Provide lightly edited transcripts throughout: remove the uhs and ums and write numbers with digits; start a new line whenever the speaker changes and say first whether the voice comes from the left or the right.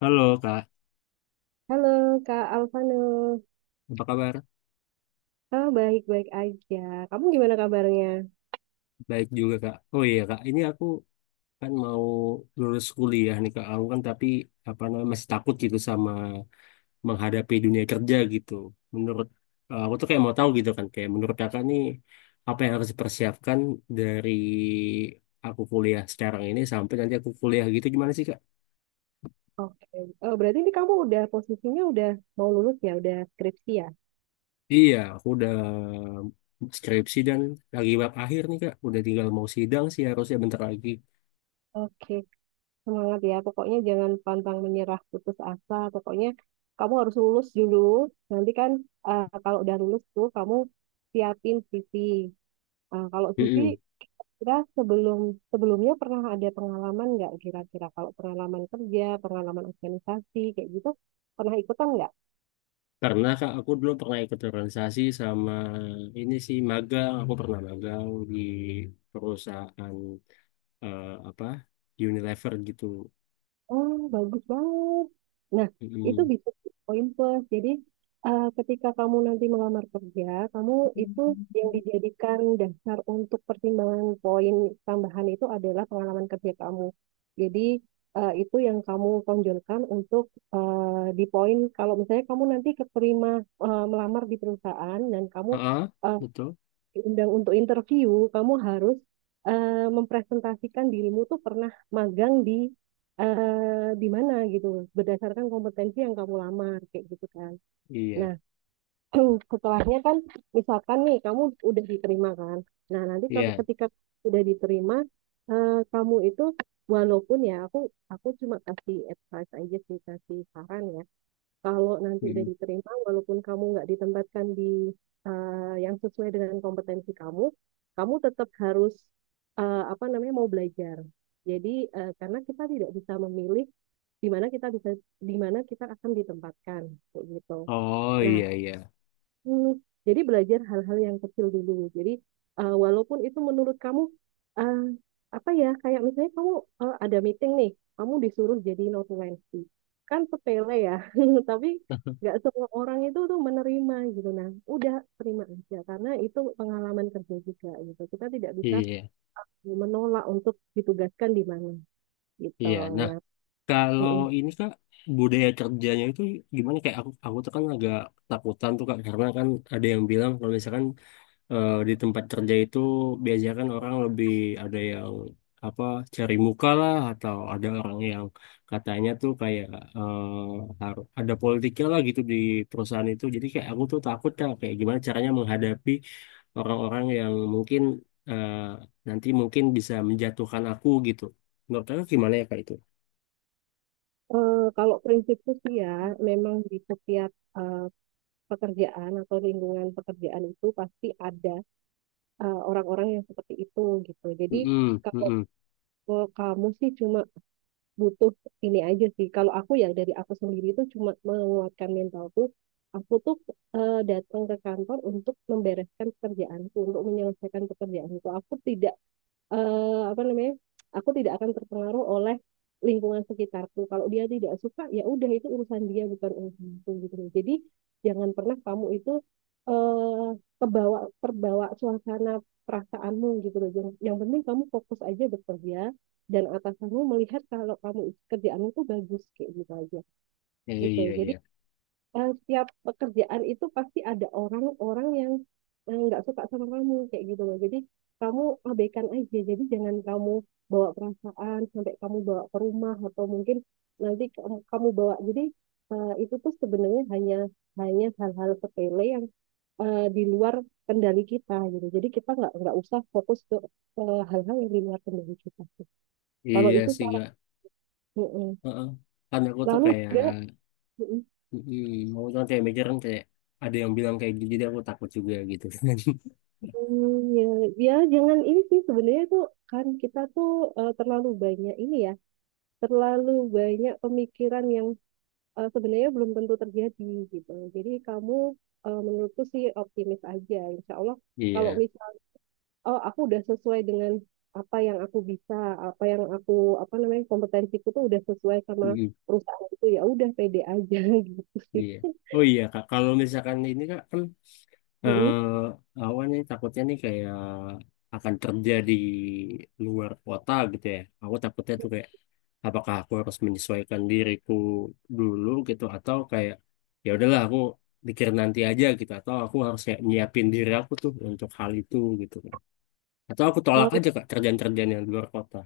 left: Halo Kak,
right: Halo Kak Alvano.
left: apa kabar?
right: Oh, baik-baik aja. Kamu gimana kabarnya?
left: Baik juga Kak. Oh iya Kak, ini aku kan mau lulus kuliah nih Kak. Aku kan tapi apa namanya masih takut gitu sama menghadapi dunia kerja gitu. Menurut aku tuh kayak mau tahu gitu kan, kayak menurut Kakak nih apa yang harus dipersiapkan dari aku kuliah sekarang ini sampai nanti aku kuliah gitu gimana sih Kak?
right: Oke. Oh, berarti ini kamu udah posisinya udah mau lulus ya, udah skripsi ya?
left: Iya, aku udah skripsi dan lagi bab akhir nih Kak. Udah tinggal mau sidang sih harusnya bentar lagi.
right: Oke, semangat ya. Pokoknya jangan pantang menyerah, putus asa. Pokoknya kamu harus lulus dulu. Nanti kan kalau udah lulus tuh kamu siapin CV. Nah, kalau CV kita sebelumnya pernah ada pengalaman nggak kira-kira? Kalau pengalaman kerja, pengalaman organisasi kayak gitu, pernah ikutan nggak?
left: Karena Kak, aku dulu pernah ikut organisasi sama ini sih magang. Aku pernah magang di perusahaan eh, apa Unilever gitu.
right: Oh, bagus banget. Nah, itu
left: mm
right: bisa jadi poin plus. Jadi, ketika kamu nanti melamar kerja, kamu itu yang dijadikan dasar untuk pertimbangan poin tambahan itu adalah pengalaman kerja kamu. Jadi, itu yang kamu tonjolkan untuk di poin. Kalau misalnya kamu nanti keterima melamar di perusahaan dan kamu
left: Heeh,
right: eh,
left: betul.
right: diundang untuk interview, kamu harus mempresentasikan dirimu tuh pernah magang di di mana gitu berdasarkan kompetensi yang kamu lamar kayak gitu kan.
left: Iya,
right: Nah, setelahnya kan misalkan nih kamu udah diterima kan. Nah, nanti kalau
left: iya.
right: ketika udah diterima kamu itu walaupun ya aku cuma kasih advice aja sih kasih saran ya kalau nanti udah
left: mm
right: diterima, walaupun kamu nggak ditempatkan di yang sesuai dengan kompetensi kamu, kamu tetap harus apa namanya mau belajar. Jadi karena kita tidak bisa memilih di mana kita bisa di mana kita akan ditempatkan kayak gitu.
left: Oh
right: Nah,
left: iya iya.
right: Hmm, jadi belajar hal-hal yang kecil dulu. Jadi walaupun itu menurut kamu eh, apa ya kayak misalnya kamu ada meeting nih, kamu disuruh jadi notulensi. Kan sepele ya, tapi nggak semua orang itu tuh menerima gitu. Nah, udah terima aja karena itu pengalaman kerja juga gitu. Kita tidak bisa
left: Iya,
right: menolak untuk ditugaskan di mana gitu.
left: iya. Nah,
right: Nah,
left: kalau
right: mm-mm.
left: ini Kak, budaya kerjanya itu gimana? Kayak aku tuh kan agak takutan tuh Kak, karena kan ada yang bilang kalau misalkan di tempat kerja itu biasanya kan orang lebih ada yang apa cari muka lah atau ada orang yang katanya tuh kayak harus ada politiknya lah gitu di perusahaan itu. Jadi kayak aku tuh takut lah kayak gimana caranya menghadapi orang-orang yang mungkin eh, nanti mungkin bisa menjatuhkan aku gitu. Menurut kamu gimana ya kayak itu?
right: Kalau prinsipku sih ya, memang di setiap eh, pekerjaan atau lingkungan pekerjaan itu pasti ada orang-orang yang seperti itu gitu. Jadi
left: Mm-mm,
right: kalau
left: mm-mm.
right: kalau kamu sih cuma butuh ini aja sih. Kalau aku ya dari aku sendiri itu cuma menguatkan mentalku. Aku tuh datang ke kantor untuk membereskan pekerjaanku, untuk menyelesaikan pekerjaanku. Aku tidak apa namanya aku tidak akan terpengaruh oleh lingkungan sekitarku kalau dia tidak suka ya udah itu urusan dia bukan urusanku gitu loh. Jadi jangan pernah kamu itu eh kebawa terbawa suasana perasaanmu gitu loh yang penting kamu fokus aja bekerja dan atasanmu melihat kalau kamu kerjaanmu tuh bagus kayak gitu aja
left: Iya,
right: gitu
left: iya,
right: jadi
left: iya.
right: setiap pekerjaan itu pasti ada orang-orang yang nggak suka sama kamu kayak gitu loh. Jadi kamu abaikan aja. Jadi jangan kamu bawa perasaan sampai kamu bawa ke rumah atau mungkin nanti kamu bawa. Jadi itu tuh sebenarnya hanya hanya hal-hal sepele yang di luar kendali kita gitu. Jadi kita nggak usah fokus ke hal-hal yang di luar kendali kita. Kalau
left: Iya
right: itu
left: sih,
right: salah.
left: Kak.
right: Mm-mm.
left: Heeh. Kan aku tuh
right: Lalu
left: kayak
right: juga, mm-mm.
left: mm-mm. Maksudnya kayak mikir kan kayak ada yang bilang kayak gitu, jadi aku takut juga gitu kan.
right: Hmm, ya, ya jangan ini sih sebenarnya tuh kan kita tuh terlalu banyak ini ya, terlalu banyak pemikiran yang sebenarnya belum tentu terjadi gitu. Jadi kamu menurutku sih optimis aja, Insya Allah. Kalau
left: Iya,
right: misal, oh aku udah sesuai dengan apa yang aku bisa, apa yang aku apa namanya kompetensiku tuh udah sesuai sama
left: mm-mm.
right: perusahaan itu ya udah pede aja gitu sih.
left: Iya. Oh iya kak, kalau misalkan ini kak kan eh
right: Mm-mm.
left: awan nih takutnya nih kayak akan kerja di luar kota gitu ya. Aku takutnya tuh kayak apakah aku harus menyesuaikan diriku dulu gitu atau kayak ya udahlah aku pikir nanti aja gitu atau aku harus kayak nyiapin diri aku tuh untuk hal itu gitu kan. Atau aku tolak aja kak kerjaan-kerjaan yang di luar kota.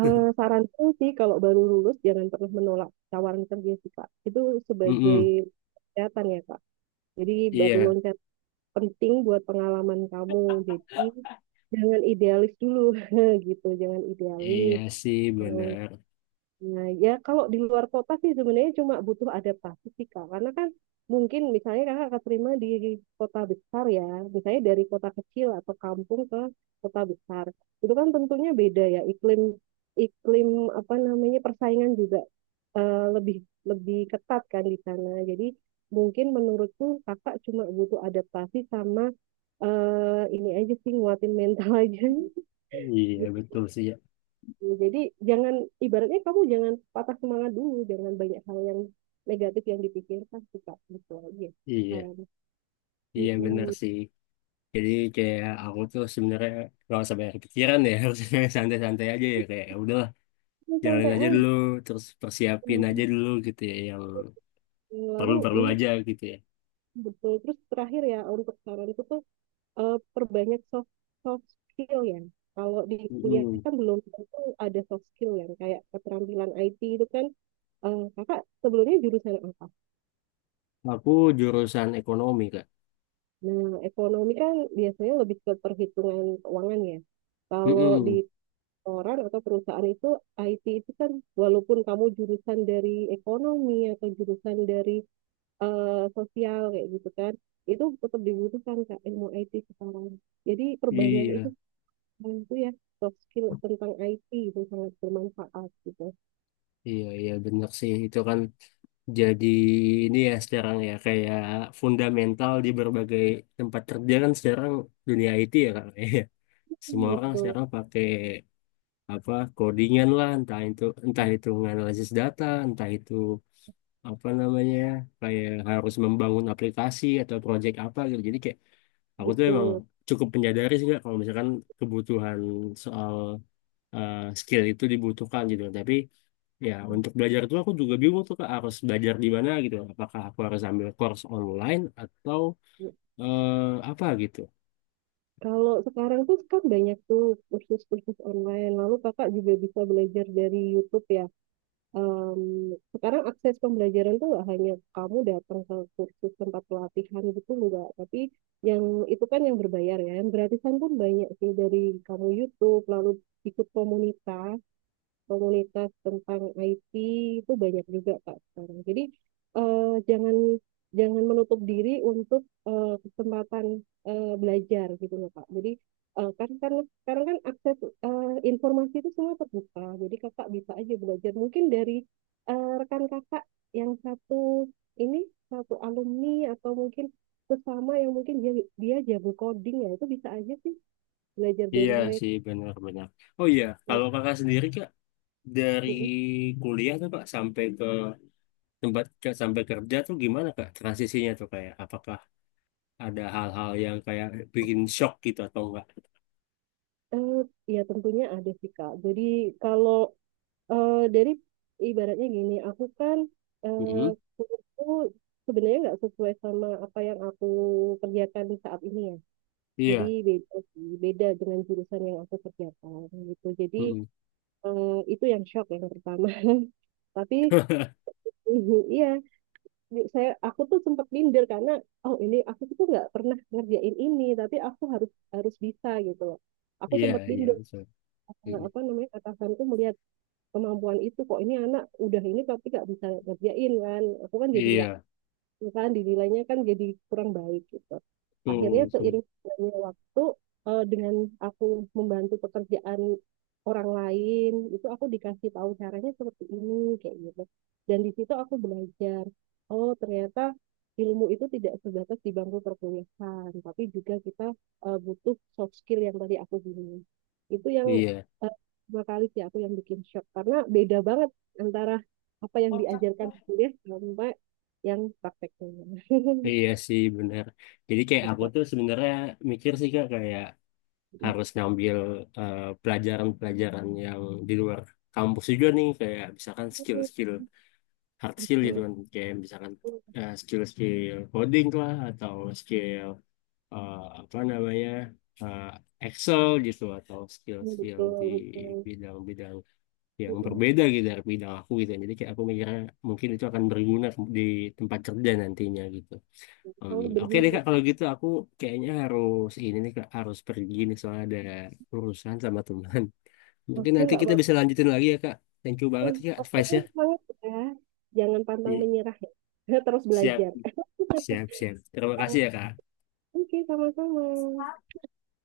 right: Saranku sih kalau baru lulus jangan pernah menolak tawaran kerja sih Kak. Itu sebagai
left: Mm-mm.
right: loncatan ya Kak. Jadi batu
left: Iya,
right: loncat penting buat pengalaman kamu. Jadi jangan idealis dulu gitu. Jangan
left: iya
right: idealis.
left: sih benar.
right: Nah, ya kalau di luar kota sih sebenarnya cuma butuh adaptasi sih Kak. Karena kan mungkin misalnya Kakak keterima di kota besar ya, misalnya dari kota kecil atau kampung ke kota besar. Itu kan tentunya beda ya iklim iklim apa namanya persaingan juga lebih lebih ketat kan di sana. Jadi mungkin menurutku Kakak cuma butuh adaptasi sama ini aja sih nguatin mental aja gitu.
left: Iya betul sih ya.
right: Ya, jadi jangan ibaratnya kamu jangan patah semangat dulu, jangan banyak hal yang negatif yang dipikirkan sih Kak. Gitu aja.
left: Iya,
right: Saran.
left: iya benar
right: Mm-mm.
left: sih. Jadi kayak aku tuh sebenarnya nggak usah banyak pikiran ya, harusnya santai-santai aja ya kayak ya udahlah
right: Ya,
left: jalanin
right: santai
left: aja dulu,
right: aja.
left: terus persiapin aja dulu gitu ya yang
right: Lalu
left: perlu-perlu
right: ini
left: aja gitu ya.
right: betul terus terakhir ya untuk saranku tuh perbanyak soft soft skill ya. Kalau di kuliah
left: Mm-mm.
right: kan belum tentu ada soft skill yang kayak keterampilan IT itu kan kakak sebelumnya jurusan apa?
left: Aku jurusan ekonomi Kak.
right: Nah, ekonomi kan biasanya lebih ke perhitungan keuangan ya. Kalau di
left: Mm-mm.
right: orang atau perusahaan itu IT itu kan walaupun kamu jurusan dari ekonomi atau jurusan dari sosial kayak gitu kan itu tetap dibutuhkan Kak ilmu IT sekarang. Jadi perbanyak itu
left: Iya.
right: sekarang itu ya soft skill tentang IT itu sangat bermanfaat gitu.
left: Iya, iya benar sih. Itu kan jadi ini ya sekarang ya kayak fundamental di berbagai tempat kerja kan sekarang dunia IT ya Kak. Iya. Semua orang
right: Betul,
left: sekarang pakai apa codingan lah entah itu menganalisis data, entah itu apa namanya ya, kayak harus membangun aplikasi atau project apa gitu. Jadi kayak aku tuh emang
right: betul.
left: cukup menyadari sih nggak kalau misalkan kebutuhan soal skill itu dibutuhkan gitu. Tapi ya, untuk belajar itu aku juga bingung tuh Kak, harus belajar di mana gitu. Apakah aku harus ambil course online atau apa gitu?
right: Kalau sekarang tuh kan banyak tuh kursus-kursus online. Lalu Kakak juga bisa belajar dari YouTube ya. Em, sekarang akses pembelajaran tuh nggak hanya kamu datang ke kursus tempat pelatihan gitu enggak, tapi yang itu kan yang berbayar ya, yang gratisan pun banyak sih dari kamu YouTube, lalu ikut komunitas komunitas tentang IT itu banyak juga Kak sekarang. Jadi eh, jangan jangan menutup diri untuk kesempatan belajar gitu loh Kak. Jadi kan karena sekarang kan akses eh, informasi itu semua terbuka. Jadi kakak bisa aja belajar mungkin dari rekan kakak yang satu ini satu alumni atau mungkin sesama yang mungkin dia dia jago coding ya itu bisa aja sih belajar
left: Iya
right: dari
left: sih, benar-benar. Oh iya,
right: mereka.
left: kalau kakak sendiri Kak, dari kuliah tuh Kak sampai ke sampai kerja tuh gimana Kak transisinya tuh kayak apakah ada hal-hal yang kayak bikin shock gitu atau enggak?
right: Eh, Ya tentunya ada sih Kak. Jadi kalau dari ibaratnya gini, aku kan eh,
left: mm
right: kuliahku sebenarnya nggak sesuai sama apa yang aku kerjakan saat ini ya. Jadi
left: Iya.
right: beda sih, beda dengan jurusan yang aku kerjakan gitu. Jadi
left: mm
right: itu yang shock yang pertama. Tapi mhm, iya, aku tuh sempat minder karena oh ini aku tuh nggak pernah ngerjain ini, tapi aku harus harus bisa gitu loh. Aku
left: Iya,
right: sempat
left: iya
right: minder
left: betul. mm
right: apa namanya atasanku melihat kemampuan itu kok ini anak udah ini tapi nggak bisa ngerjain kan aku kan jadi nggak
left: Iya,
right: ya kan dinilainya kan jadi kurang baik gitu. Akhirnya
left: tuh, tuh.
right: seiring berjalannya waktu dengan aku membantu pekerjaan orang lain itu aku dikasih tahu caranya seperti ini kayak gitu. Dan di situ aku belajar, oh ternyata ilmu itu tidak sebatas di bangku perkuliahan, tapi juga kita butuh soft skill yang tadi aku bilang. Itu yang
left: Iya.
right: eh, dua kali sih aku yang bikin shock karena beda banget antara apa yang diajarkan di kuliah sama yang prakteknya,
left: Iya sih bener. Jadi kayak aku
right: tetap
left: tuh sebenarnya mikir sih kak kayak harus ngambil pelajaran-pelajaran yang di luar kampus juga nih kayak misalkan skill-skill hard skill gitu
right: betul
left: kan kayak misalkan skill-skill coding lah atau skill eh, apa namanya eh, Excel gitu atau skill-skill
right: betul
left: di
right: betul
left: bidang-bidang yang
right: Mm-mm.
left: berbeda gitu dari bidang aku gitu. Jadi kayak aku mikirnya mungkin itu akan berguna di tempat kerja nantinya gitu. Om.
right: Kalau
left: Oke deh
right: berbunyi
left: Kak, kalau gitu aku kayaknya harus ini nih Kak, harus pergi nih soalnya ada urusan sama teman. Mungkin
right: oke
left: nanti
right: nggak
left: kita
right: apa-apa,
left: bisa lanjutin lagi ya Kak. Thank you banget ya Kak
right: pokoknya
left: advice-nya.
right: semangat ya, jangan pantang
left: Iya.
right: menyerah ya. Terus
left: Siap,
right: belajar.
left: siap, siap. Terima kasih ya Kak.
right: Oke, sama-sama.